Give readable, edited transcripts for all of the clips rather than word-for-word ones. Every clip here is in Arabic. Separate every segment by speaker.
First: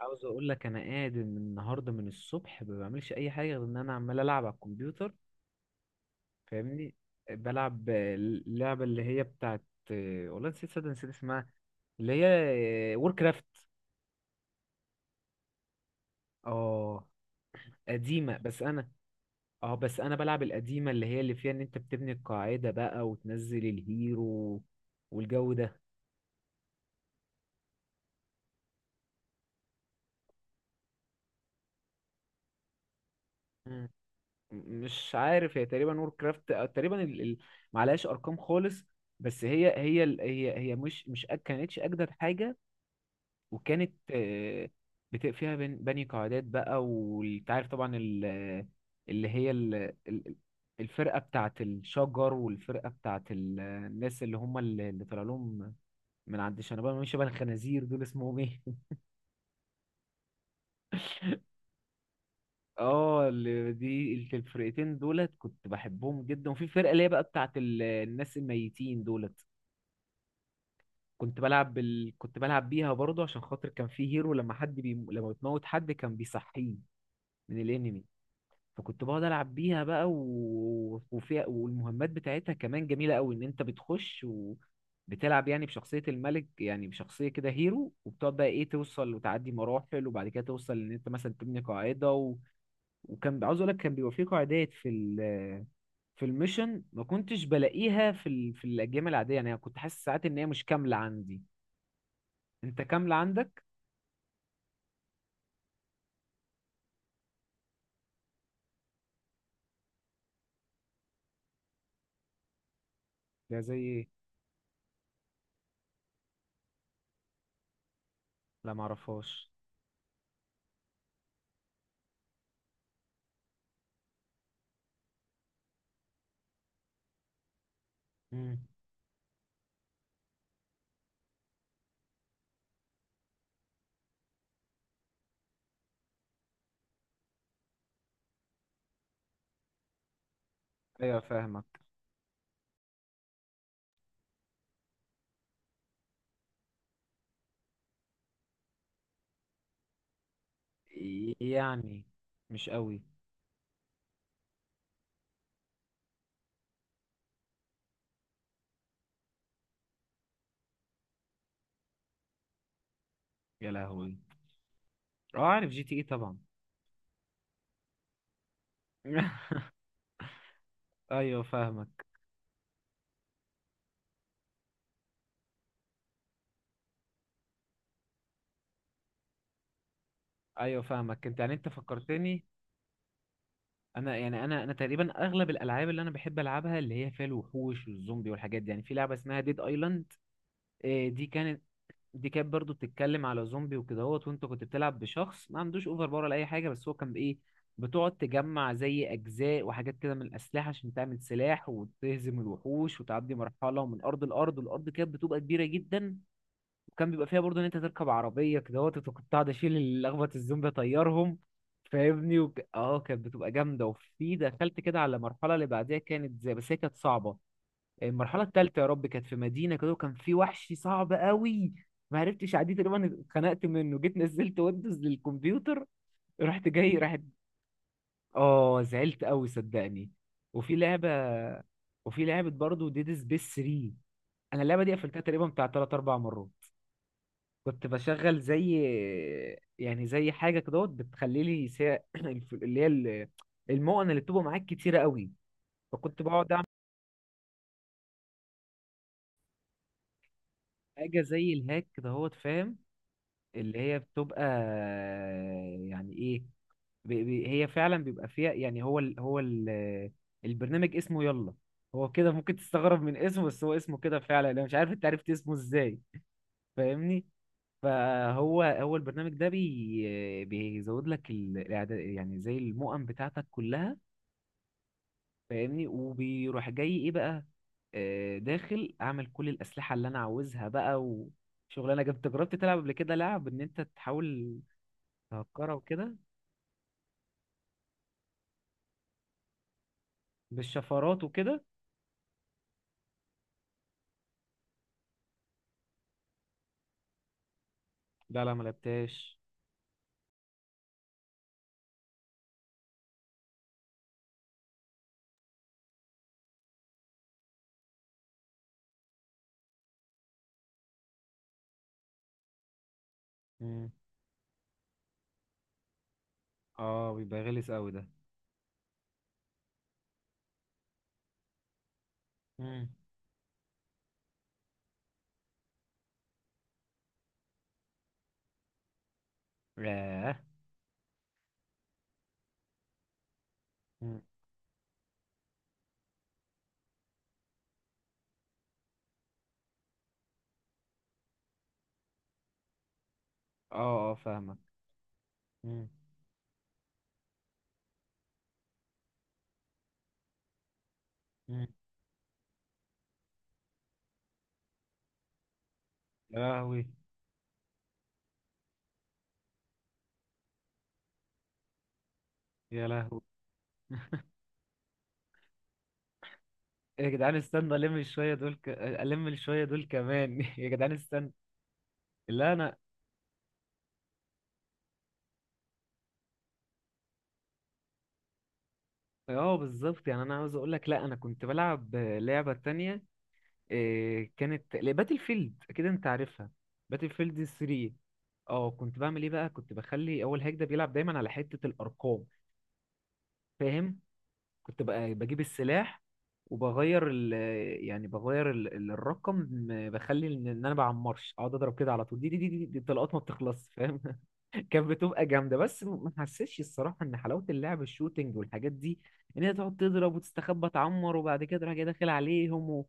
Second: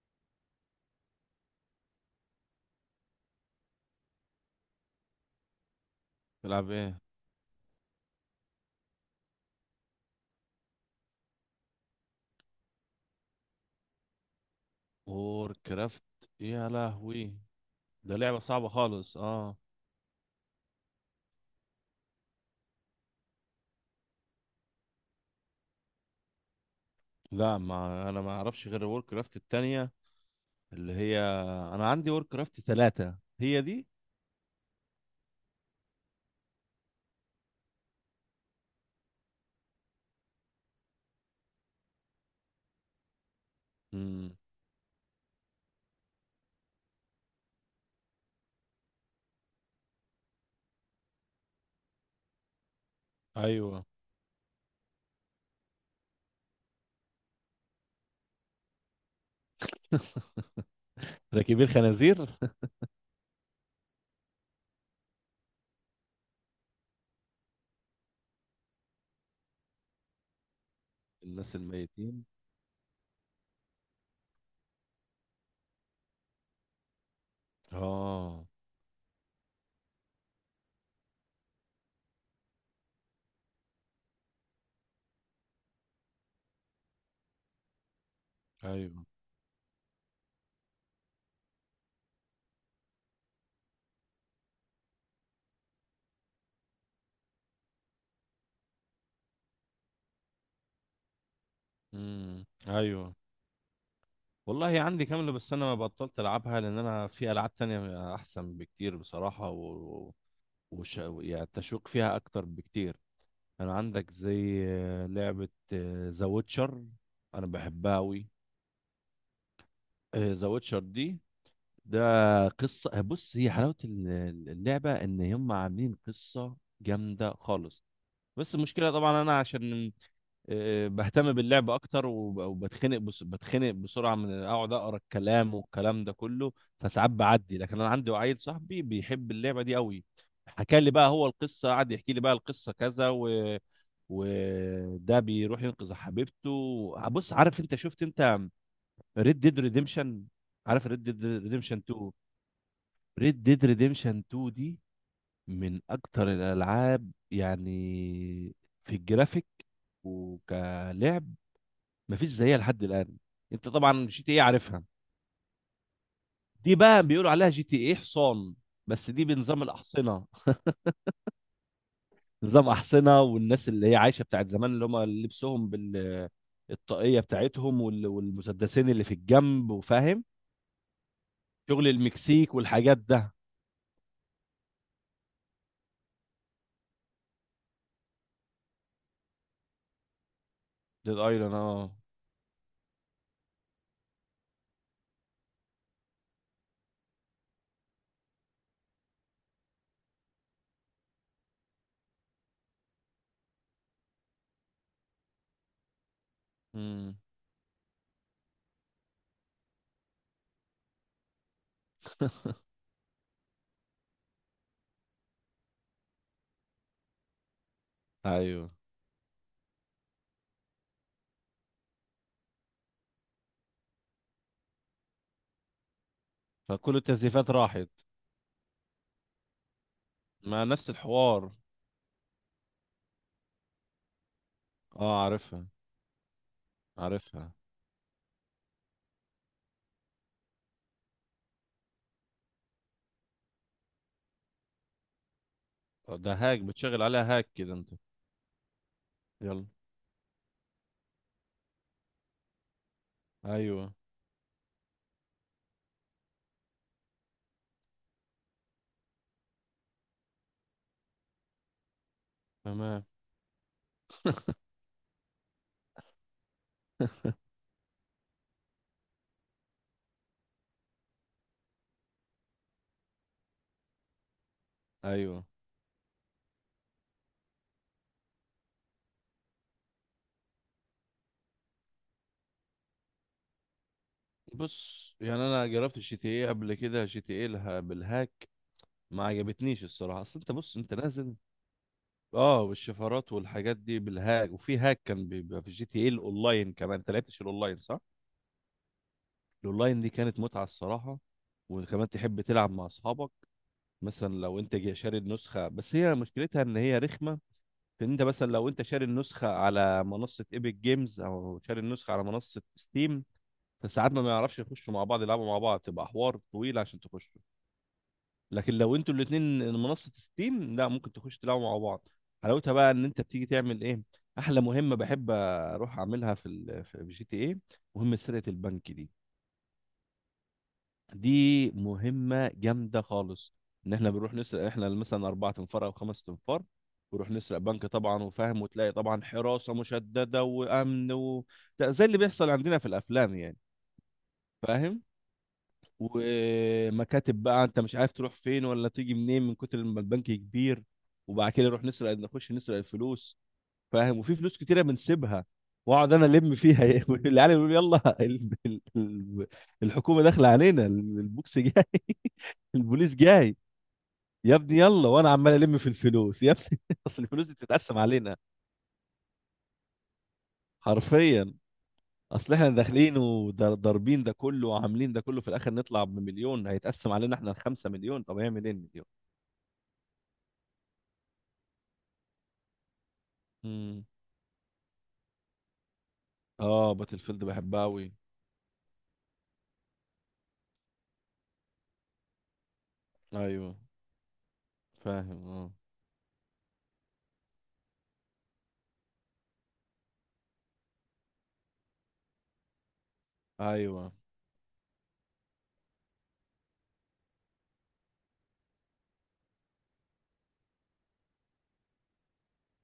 Speaker 1: عاوز اقول لك انا قاعد من النهارده من الصبح ما بعملش اي حاجه غير ان انا عمال العب على الكمبيوتر.
Speaker 2: تلعب
Speaker 1: فاهمني.
Speaker 2: ايه؟
Speaker 1: بلعب اللعبه اللي هي بتاعت والله نسيت، صدق نسيت اسمها، اللي هي وور كرافت.
Speaker 2: وور كرافت، يا
Speaker 1: اه
Speaker 2: لهوي، ده
Speaker 1: قديمه،
Speaker 2: لعبة
Speaker 1: بس
Speaker 2: صعبة
Speaker 1: انا،
Speaker 2: خالص، اه.
Speaker 1: اه بس انا بلعب القديمه اللي هي اللي فيها ان انت بتبني القاعده بقى وتنزل الهيرو والجو ده.
Speaker 2: لا، ما انا ما اعرفش غير وور كرافت التانية، اللي هي انا عندي وور كرافت 3 هي دي.
Speaker 1: مم. مش عارف، هي تقريبا وور كرافت تقريبا معلهاش ارقام خالص، بس هي مش كانتش اجدد حاجه وكانت
Speaker 2: امم
Speaker 1: فيها بني قاعدات بقى، وانت عارف طبعا اللي هي الفرقة بتاعت الشجر والفرقة بتاعت
Speaker 2: ايوه.
Speaker 1: الناس اللي هم اللي طلع لهم من عند شنبان، مش شبه الخنازير دول، اسمهم ايه
Speaker 2: راكبين خنازير
Speaker 1: اه اللي دي الفرقتين دولت كنت بحبهم جدا، وفي فرقة اللي هي بقى بتاعت الناس الميتين دولت،
Speaker 2: الناس الميتين.
Speaker 1: كنت بلعب بيها برضه عشان خاطر كان في هيرو، لما بتموت حد كان بيصحيه من الانمي.
Speaker 2: اه،
Speaker 1: فكنت بقعد العب بيها بقى وفيها والمهمات بتاعتها كمان جميله قوي، ان انت بتخش وبتلعب يعني بشخصيه الملك، يعني بشخصيه كده هيرو، وبتقعد بقى ايه،
Speaker 2: ايوه.
Speaker 1: توصل وتعدي مراحل، وبعد كده توصل ان انت مثلا تبني قاعده وكان. عاوز اقول لك كان بيبقى في قاعدات في الميشن ما كنتش بلاقيها في الاجيال العاديه، يعني أنا كنت حاسس ساعات ان هي مش كامله عندي، انت كامله
Speaker 2: ايوه،
Speaker 1: عندك.
Speaker 2: والله عندي كاملة، بس انا بطلت العبها لان انا في العاب تانية احسن بكتير بصراحة. و... يعني التشويق فيها اكتر بكتير.
Speaker 1: ده
Speaker 2: كان
Speaker 1: زي
Speaker 2: عندك
Speaker 1: ايه؟
Speaker 2: زي لعبة ذا ويتشر. أنا بحبها أوي.
Speaker 1: لا معرفهاش.
Speaker 2: ذا ويتشر دي، ده قصة. بص، هي حلاوة اللعبة إن هم عاملين قصة جامدة خالص. بس
Speaker 1: امم،
Speaker 2: المشكلة طبعا أنا عشان بهتم باللعب اكتر، وبتخنق، بس بتخنق بسرعه من اقعد اقرا الكلام والكلام ده كله. فساعات بعدي، لكن انا عندي عيل صاحبي بيحب اللعبه دي قوي. حكى لي بقى
Speaker 1: ايوه
Speaker 2: هو القصه،
Speaker 1: فاهمك.
Speaker 2: قعد يحكي لي بقى القصه كذا، و... وده بيروح ينقذ حبيبته. بص، عارف انت، شفت انت ريد ديد ريديمشن؟ عارف ريد ديد ريديمشن
Speaker 1: يعني
Speaker 2: 2؟
Speaker 1: مش قوي.
Speaker 2: ريد ديد ريديمشن 2 دي من اكتر الالعاب يعني في الجرافيك وكلعب، مفيش زيها لحد الان. انت
Speaker 1: يا
Speaker 2: طبعا
Speaker 1: لهوي.
Speaker 2: جي تي ايه عارفها؟
Speaker 1: اه عارف جي تي اي طبعا.
Speaker 2: دي بقى بيقولوا عليها جي تي ايه حصان، بس دي بنظام الاحصنه.
Speaker 1: ايوه فاهمك.
Speaker 2: نظام احصنه، والناس اللي هي عايشه بتاعت زمان، اللي هم لبسهم بال الطاقيه بتاعتهم والمسدسين اللي في الجنب وفاهم،
Speaker 1: ايوه فاهمك، انت يعني انت
Speaker 2: شغل
Speaker 1: فكرتني،
Speaker 2: المكسيك والحاجات ده.
Speaker 1: انا يعني انا تقريبا اغلب الالعاب اللي انا بحب العبها اللي هي فيها الوحوش والزومبي والحاجات دي، يعني في لعبه اسمها ديد ايلاند.
Speaker 2: ديد
Speaker 1: دي
Speaker 2: ايلاند،
Speaker 1: كانت،
Speaker 2: اه.
Speaker 1: دي كانت برضو بتتكلم على زومبي وكدهوت، وانت كنت بتلعب بشخص ما عندوش اوفر باور ولا اي حاجه، بس هو كان بايه، بتقعد تجمع زي اجزاء وحاجات كده من الاسلحه عشان تعمل سلاح وتهزم الوحوش وتعدي مرحله من ارض لارض، والارض كانت بتبقى كبيره جدا. وكان
Speaker 2: امم
Speaker 1: بيبقى فيها برضه ان انت تركب عربيه كده وكنت قاعد اشيل الاخبط الزومبي اطيرهم، فاهمني. اه كانت بتبقى جامده، وفي دخلت كده على المرحله اللي بعديها كانت زي، بس هي كانت صعبه. المرحله
Speaker 2: ايوه.
Speaker 1: الثالثه، يا رب، كانت في مدينه كده وكان في وحش صعب قوي، ما عرفتش عديه، تقريبا اتخنقت منه، جيت نزلت ويندوز للكمبيوتر. رحت جاي،
Speaker 2: فكل
Speaker 1: راحت.
Speaker 2: التزييفات راحت.
Speaker 1: اه زعلت قوي صدقني.
Speaker 2: ما
Speaker 1: وفي
Speaker 2: نفس
Speaker 1: لعبه،
Speaker 2: الحوار.
Speaker 1: وفي لعبه برضه ديد سبيس 3، انا اللعبه دي قفلتها
Speaker 2: اه،
Speaker 1: تقريبا بتاع
Speaker 2: عارفها،
Speaker 1: 3 4 مرات.
Speaker 2: عارفها.
Speaker 1: كنت بشغل زي، يعني زي حاجه كده بتخلي لي اللي هي المؤن اللي بتبقى معاك كتيره قوي، فكنت
Speaker 2: ده
Speaker 1: بقعد
Speaker 2: هاك
Speaker 1: اعمل
Speaker 2: بتشغل عليها، هاك كده انت. يلا.
Speaker 1: حاجه زي الهاك كده، فاهم. اللي
Speaker 2: ايوه،
Speaker 1: هي بتبقى، يعني ايه، هي فعلا بيبقى فيها، يعني هو ال، هو ال، البرنامج اسمه يلا. هو كده ممكن تستغرب
Speaker 2: تمام.
Speaker 1: من اسمه، بس هو اسمه كده فعلا، انا مش عارف انت عرفت اسمه ازاي، فاهمني. فهو هو البرنامج ده بي بيزود لك يعني زي المؤن بتاعتك كلها،
Speaker 2: ايوه.
Speaker 1: فاهمني. وبيروح جاي ايه بقى، داخل اعمل كل الاسلحه اللي انا عاوزها بقى. وشغلانه جبت، جربت تلعب قبل كده لعب ان انت تحاول
Speaker 2: بص، يعني انا
Speaker 1: تهكرها
Speaker 2: جربت
Speaker 1: وكده،
Speaker 2: الجي تي ايه قبل كده، جي تي ايه لها بالهاك. ما عجبتنيش الصراحه، اصل انت بص انت
Speaker 1: بالشفرات
Speaker 2: نازل.
Speaker 1: وكده؟
Speaker 2: اه، والشفرات والحاجات دي بالهاك، وفي هاك كان بيبقى في جي تي ايه الاونلاين كمان. انت لعبتش الاونلاين صح؟
Speaker 1: لا لا ما لعبتهاش.
Speaker 2: الاونلاين دي كانت متعه الصراحه. وكمان تحب تلعب مع اصحابك. مثلا لو انت جاي شاري النسخه، بس هي مشكلتها ان هي رخمه في ان انت مثلا لو انت شاري النسخه على منصه ايبك جيمز او شاري النسخه على منصه ستيم،
Speaker 1: مم.
Speaker 2: فساعات ما بيعرفش يخشوا مع بعض يلعبوا مع بعض، تبقى حوار طويل عشان
Speaker 1: اه
Speaker 2: تخش.
Speaker 1: بيبقى غلس قوي ده.
Speaker 2: لكن لو انتوا الاثنين منصه ستيم، لا، ممكن تخش تلعبوا مع بعض. حلاوتها
Speaker 1: مم.
Speaker 2: بقى ان انت بتيجي تعمل ايه. احلى مهمه بحب اروح اعملها في جي تي ايه، مهمه سرقه البنك دي.
Speaker 1: ياه.
Speaker 2: دي مهمه جامده خالص. ان احنا
Speaker 1: مم.
Speaker 2: بنروح نسرق، احنا مثلا اربعة انفار او خمسة انفار، بنروح نسرق بنك طبعا، وفاهم، وتلاقي طبعا حراسه مشدده وامن. و... ده زي اللي بيحصل عندنا في الافلام يعني.
Speaker 1: اه اه فاهمك.
Speaker 2: فاهم.
Speaker 1: مم.
Speaker 2: ومكاتب بقى، انت مش عارف تروح فين ولا تيجي منين من كتر ما البنك كبير. وبعد
Speaker 1: مم.
Speaker 2: كده نروح نسرق، نخش نسرق الفلوس. فاهم، وفي فلوس كتيره بنسيبها، واقعد انا
Speaker 1: يا
Speaker 2: الم
Speaker 1: لهوي.
Speaker 2: فيها. العيال يقولوا لي: يلا، الحكومه داخله علينا، البوكس جاي.
Speaker 1: يا
Speaker 2: البوليس
Speaker 1: لهوي.
Speaker 2: جاي. يا ابني يلا، وانا عمال الم في الفلوس يا ابني.
Speaker 1: يا
Speaker 2: اصل
Speaker 1: جدعان
Speaker 2: الفلوس دي
Speaker 1: استنى الم
Speaker 2: بتتقسم
Speaker 1: شويه
Speaker 2: علينا
Speaker 1: الم شويه دول كمان يا جدعان استنى.
Speaker 2: حرفيا.
Speaker 1: لا
Speaker 2: اصل احنا
Speaker 1: انا.
Speaker 2: داخلين وضاربين ده كله وعاملين ده كله، في الاخر نطلع بمليون هيتقسم علينا احنا الخمسة، مليون طب هيعمل ايه المليون؟
Speaker 1: اه بالظبط، يعني انا عاوز اقول لك، لا انا كنت بلعب لعبه تانية،
Speaker 2: امم
Speaker 1: إيه، كانت باتل فيلد، اكيد انت عارفها،
Speaker 2: اه،
Speaker 1: باتل
Speaker 2: باتل
Speaker 1: فيلد
Speaker 2: فيلد بحبها
Speaker 1: 3.
Speaker 2: قوي.
Speaker 1: اه كنت بعمل ايه بقى، كنت بخلي اول هيك ده بيلعب دايما على حته الارقام،
Speaker 2: ايوه،
Speaker 1: فاهم. كنت بقى بجيب
Speaker 2: فاهم، اه.
Speaker 1: السلاح وبغير ال... يعني بغير الرقم. بخلي ان إن انا بعمرش اقعد اضرب كده على طول، دي الطلقات ما بتخلص، فاهم.
Speaker 2: ايوه،
Speaker 1: كانت بتبقى جامده، بس ما حسيتش الصراحه ان حلاوه اللعب الشوتينج والحاجات دي، ان هي تقعد تضرب وتستخبى تعمر وبعد كده تروح جاي داخل عليهم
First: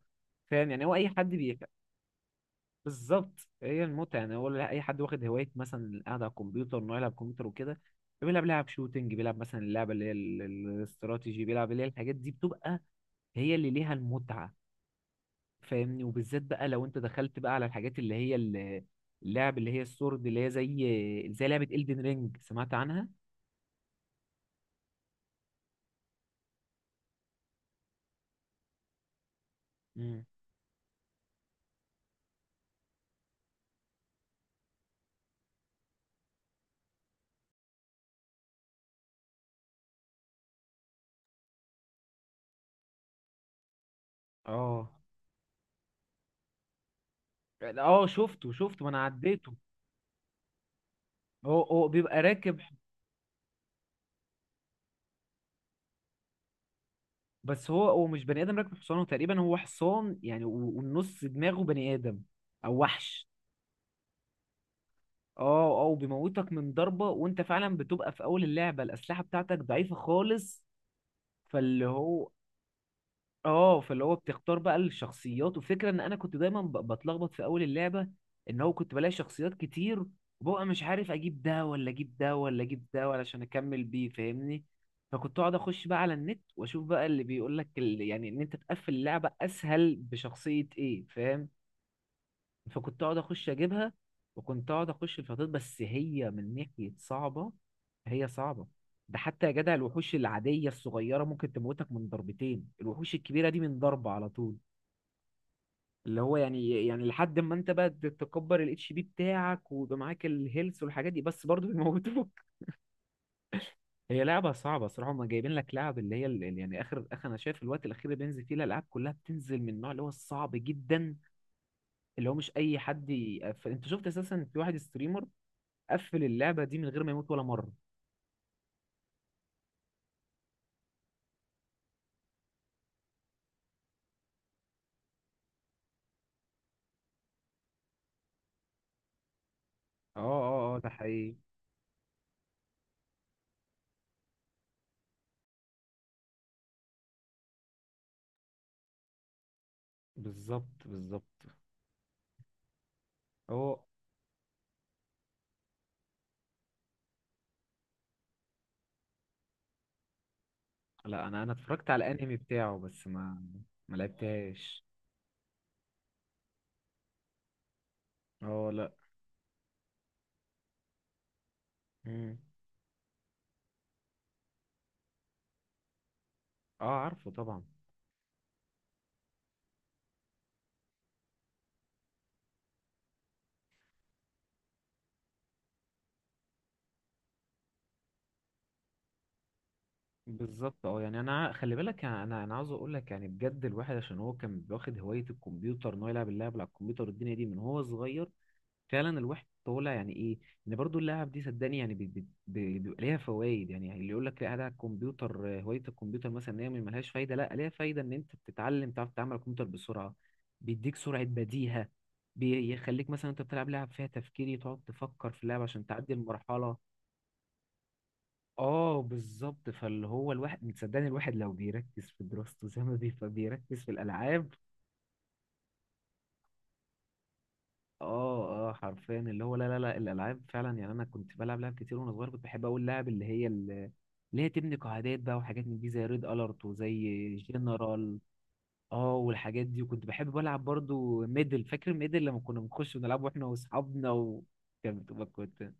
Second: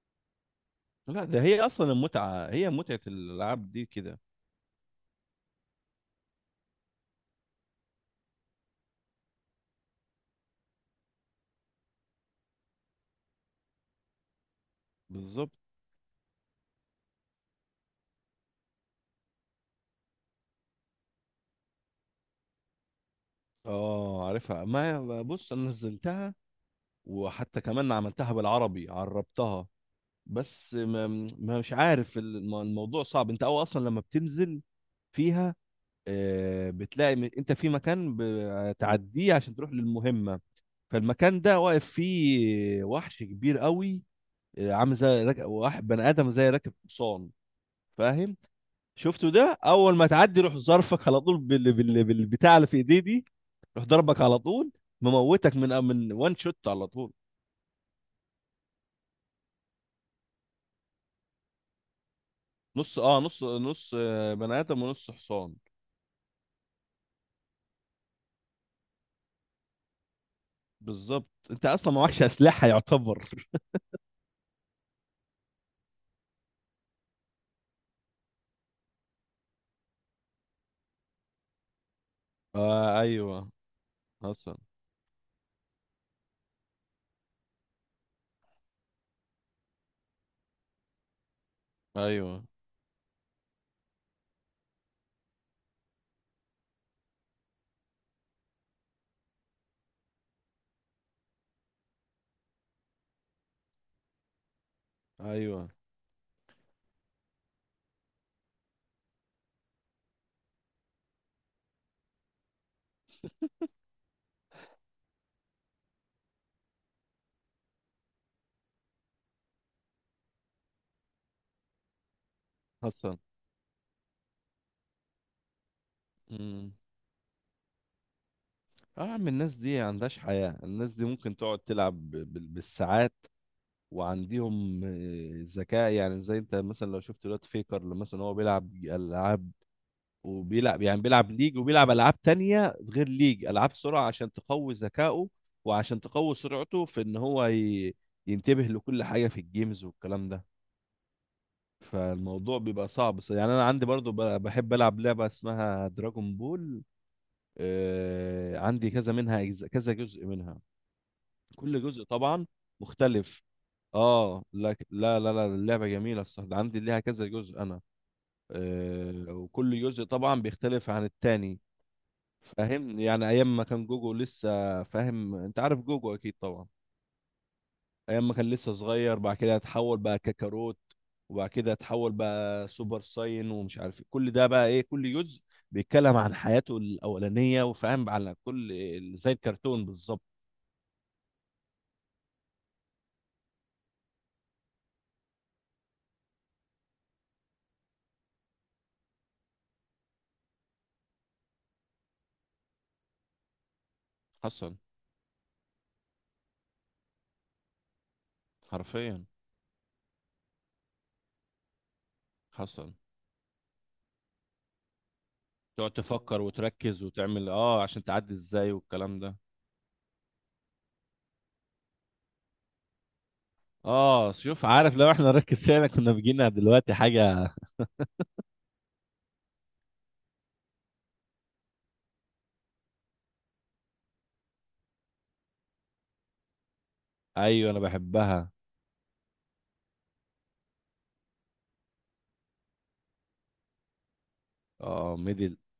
Speaker 1: فاهم، يعني هو اي
Speaker 2: لا،
Speaker 1: حد
Speaker 2: ده
Speaker 1: بي.
Speaker 2: هي اصلا المتعه، هي متعه
Speaker 1: بالظبط،
Speaker 2: الالعاب
Speaker 1: هي
Speaker 2: دي
Speaker 1: المتعه،
Speaker 2: كده.
Speaker 1: يعني هو اي حد واخد هوايه مثلا قاعد على الكمبيوتر انه يلعب كمبيوتر وكده، بيلعب لعب شوتينج، بيلعب مثلا اللعبه اللي هي الاستراتيجي، بيلعب اللي هي الحاجات دي، بتبقى هي اللي ليها المتعه،
Speaker 2: بالظبط.
Speaker 1: فاهمني. وبالذات بقى لو انت دخلت بقى على الحاجات اللي هي اللعب اللي هي السورد، اللي هي زي زي لعبه إلدن رينج، سمعت عنها؟
Speaker 2: اه، عارفها. ما هي- بص انا نزلتها، وحتى كمان عملتها بالعربي، عربتها.
Speaker 1: مم.
Speaker 2: بس ما، مش عارف، الموضوع صعب، انت او اصلا لما بتنزل فيها بتلاقي، انت في مكان بتعديه عشان تروح للمهمه، فالمكان ده واقف فيه وحش كبير قوي،
Speaker 1: اه
Speaker 2: عامل زي واحد بني ادم زي راكب حصان.
Speaker 1: اه
Speaker 2: فاهم.
Speaker 1: شفته شفته، ما انا
Speaker 2: شفته ده،
Speaker 1: عديته.
Speaker 2: اول ما تعدي روح ظرفك على طول
Speaker 1: هو هو بيبقى
Speaker 2: بالبتاع
Speaker 1: راكب،
Speaker 2: اللي في ايديه دي، روح ضربك على طول، مموتك من وان شوت على طول.
Speaker 1: بس هو هو مش بني ادم راكب حصان، هو تقريبا هو حصان يعني، والنص دماغه بني ادم او
Speaker 2: نص اه
Speaker 1: وحش.
Speaker 2: نص نص آه، بني ادم ونص حصان.
Speaker 1: اه اه بيموتك من ضربة، وانت فعلا بتبقى في اول اللعبة الاسلحة بتاعتك ضعيفة خالص.
Speaker 2: بالظبط، انت
Speaker 1: فاللي
Speaker 2: اصلا ما معكش
Speaker 1: هو،
Speaker 2: اسلحه يعتبر.
Speaker 1: اه فاللي هو بتختار بقى الشخصيات، وفكرة ان انا كنت دايما بتلخبط في اول اللعبة ان هو كنت بلاقي شخصيات كتير، وببقى مش عارف اجيب ده ولا اجيب ده ولا اجيب ده
Speaker 2: آه،
Speaker 1: علشان
Speaker 2: ايوه.
Speaker 1: اكمل بيه،
Speaker 2: حصل.
Speaker 1: فاهمني. فكنت اقعد اخش بقى على النت واشوف بقى اللي بيقول لك يعني ان انت تقفل اللعبة اسهل بشخصية ايه، فاهم.
Speaker 2: ايوه،
Speaker 1: فكنت اقعد اخش اجيبها. وكنت اقعد اخش الفطاطير، بس هي من ناحيه صعبه، هي صعبه. ده حتى يا جدع الوحوش العاديه الصغيره ممكن تموتك من ضربتين، الوحوش الكبيره دي من ضربه على طول.
Speaker 2: ايوه،
Speaker 1: اللي هو يعني، يعني لحد ما انت بقى تكبر الاتش بي بتاعك ويبقى معاك الهيلث والحاجات دي، بس برضه بيموتوك هي لعبه صعبه صراحه، هم جايبين لك لعب اللي هي يعني اخر، اخر انا شايف الوقت الاخير اللي بينزل فيه الالعاب كلها بتنزل من النوع اللي هو الصعب جدا، اللي هو مش اي حد
Speaker 2: حصل.
Speaker 1: انت شفت اساسا في واحد ستريمر قفل اللعبه
Speaker 2: امم
Speaker 1: دي من غير ما يموت ولا مره.
Speaker 2: اه، يا عم، الناس دي عندهاش حياه، الناس دي ممكن تقعد تلعب بالساعات. وعندهم ذكاء، يعني زي انت مثلا لو شفت دلوقتي فيكر لما مثلا هو بيلعب العاب،
Speaker 1: اه اه اه
Speaker 2: وبيلعب،
Speaker 1: ده
Speaker 2: يعني بيلعب
Speaker 1: حقيقي.
Speaker 2: ليج، وبيلعب العاب تانية غير ليج، العاب سرعة عشان تقوي ذكائه، وعشان تقوي سرعته في ان هو ينتبه لكل حاجة في الجيمز والكلام ده.
Speaker 1: بالظبط بالظبط.
Speaker 2: فالموضوع بيبقى صعب. يعني انا
Speaker 1: هو،
Speaker 2: عندي برضو، بحب العب لعبة اسمها دراجون بول. عندي كذا منها كذا جزء منها،
Speaker 1: لا انا، انا
Speaker 2: كل
Speaker 1: اتفرجت
Speaker 2: جزء
Speaker 1: على الانمي
Speaker 2: طبعا
Speaker 1: بتاعه بس
Speaker 2: مختلف.
Speaker 1: ما، ما
Speaker 2: اه،
Speaker 1: لعبتهاش.
Speaker 2: لك، لا، لا، لا، اللعبه جميله الصراحه، ده عندي ليها كذا جزء انا.
Speaker 1: اه لا.
Speaker 2: وكل جزء طبعا بيختلف عن التاني.
Speaker 1: مم.
Speaker 2: فاهم، يعني ايام ما كان جوجو لسه، فاهم انت عارف جوجو اكيد طبعا،
Speaker 1: اه عارفه طبعا.
Speaker 2: ايام ما كان لسه صغير، بعد كده اتحول بقى كاكاروت، وبعد كده اتحول بقى سوبر ساين ومش عارف إيه. كل ده بقى ايه، كل جزء بيتكلم عن حياته الاولانيه وفاهم على كل، زي الكرتون بالظبط.
Speaker 1: بالظبط، اه يعني انا خلي بالك، انا انا أنا عاوز اقول لك يعني بجد، الواحد عشان هو كان واخد هوايه الكمبيوتر، ان هو يلعب اللعب على الكمبيوتر والدنيا دي من هو صغير، فعلا الواحد طالع يعني ايه، ان برضو اللعب دي صدقني يعني بيبقى ليها فوائد، يعني يعني اللي يقول لك لا ده على
Speaker 2: حصل
Speaker 1: الكمبيوتر هوايه الكمبيوتر مثلا ان هي ملهاش فايده، لا ليها فايده، ان انت بتتعلم تعرف
Speaker 2: حرفيا.
Speaker 1: تتعامل على الكمبيوتر بسرعه، بيديك سرعه بديهه،
Speaker 2: حصل.
Speaker 1: بيخليك مثلا انت بتلعب لعب فيها تفكيري، تقعد تفكر في اللعب عشان
Speaker 2: تقعد
Speaker 1: تعدي
Speaker 2: تفكر
Speaker 1: المرحله.
Speaker 2: وتركز وتعمل، اه، عشان تعدي ازاي
Speaker 1: اه
Speaker 2: والكلام ده.
Speaker 1: بالظبط، فاللي هو الواحد صدقني، الواحد لو بيركز في دراسته زي ما بيركز في
Speaker 2: اه،
Speaker 1: الالعاب.
Speaker 2: شوف، عارف لو احنا نركز فيها كنا بيجينا دلوقتي حاجة.
Speaker 1: اه اه حرفيا، اللي هو لا لا لا، الالعاب فعلا. يعني انا كنت بلعب لعب كتير وانا صغير، كنت بحب اقول لعب اللي هي اللي هي تبني قاعدات بقى وحاجات من دي، زي ريد الارت وزي
Speaker 2: ايوه، انا
Speaker 1: جنرال.
Speaker 2: بحبها.
Speaker 1: اه والحاجات دي. وكنت بحب بلعب برضو ميدل، فاكر ميدل لما كنا بنخش ونلعب واحنا واصحابنا، وكانت
Speaker 2: اه،
Speaker 1: بتبقى
Speaker 2: ميدل.
Speaker 1: كنت،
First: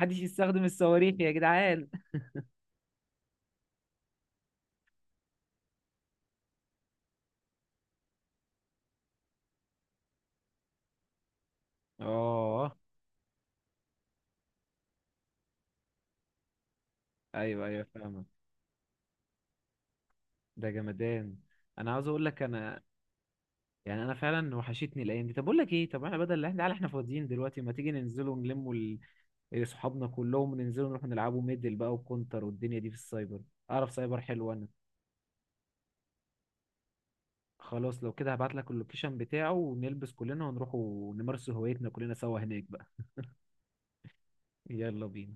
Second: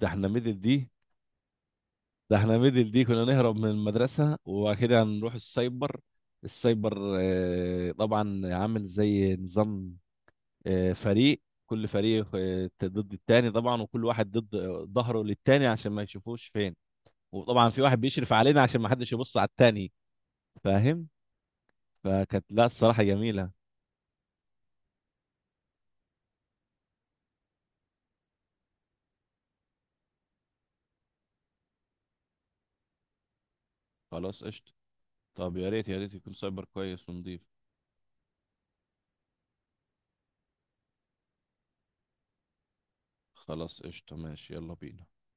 Speaker 2: ده احنا ميدل
Speaker 1: يستخدم
Speaker 2: دي،
Speaker 1: الصواريخ يا جدعان.
Speaker 2: ده احنا ميدل دي كنا نهرب من المدرسة وكده هنروح السايبر. السايبر طبعا عامل زي نظام، فريق، كل فريق
Speaker 1: اه
Speaker 2: ضد التاني طبعا، وكل واحد ضد ظهره للتاني عشان ما يشوفوش فين،
Speaker 1: ايوه
Speaker 2: وطبعا في
Speaker 1: ايوه
Speaker 2: واحد
Speaker 1: فاهمك،
Speaker 2: بيشرف علينا عشان ما حدش يبص على التاني.
Speaker 1: ده
Speaker 2: فاهم.
Speaker 1: جمدان. انا عاوز اقول لك
Speaker 2: فكانت، لا،
Speaker 1: انا،
Speaker 2: الصراحة جميلة.
Speaker 1: يعني انا فعلا وحشتني الايام دي. طب اقول لك ايه، طب احنا بدل احنا، تعالى احنا فاضيين دلوقتي، ما تيجي ننزلوا ونلموا إيه، صحابنا كلهم، ننزلوا نروح نلعبوا ميدل بقى وكونتر والدنيا دي في السايبر، اعرف سايبر
Speaker 2: خلاص،
Speaker 1: حلو انا.
Speaker 2: قشطة. طب يا ريت يا ريت يكون سايبر كويس ونضيف.
Speaker 1: خلاص لو كده هبعت لك اللوكيشن بتاعه، ونلبس كلنا ونروح ونمارس هوايتنا كلنا سوا هناك بقى.
Speaker 2: خلاص، قشطة، ماشي، يلا
Speaker 1: يلا
Speaker 2: بينا.
Speaker 1: بينا.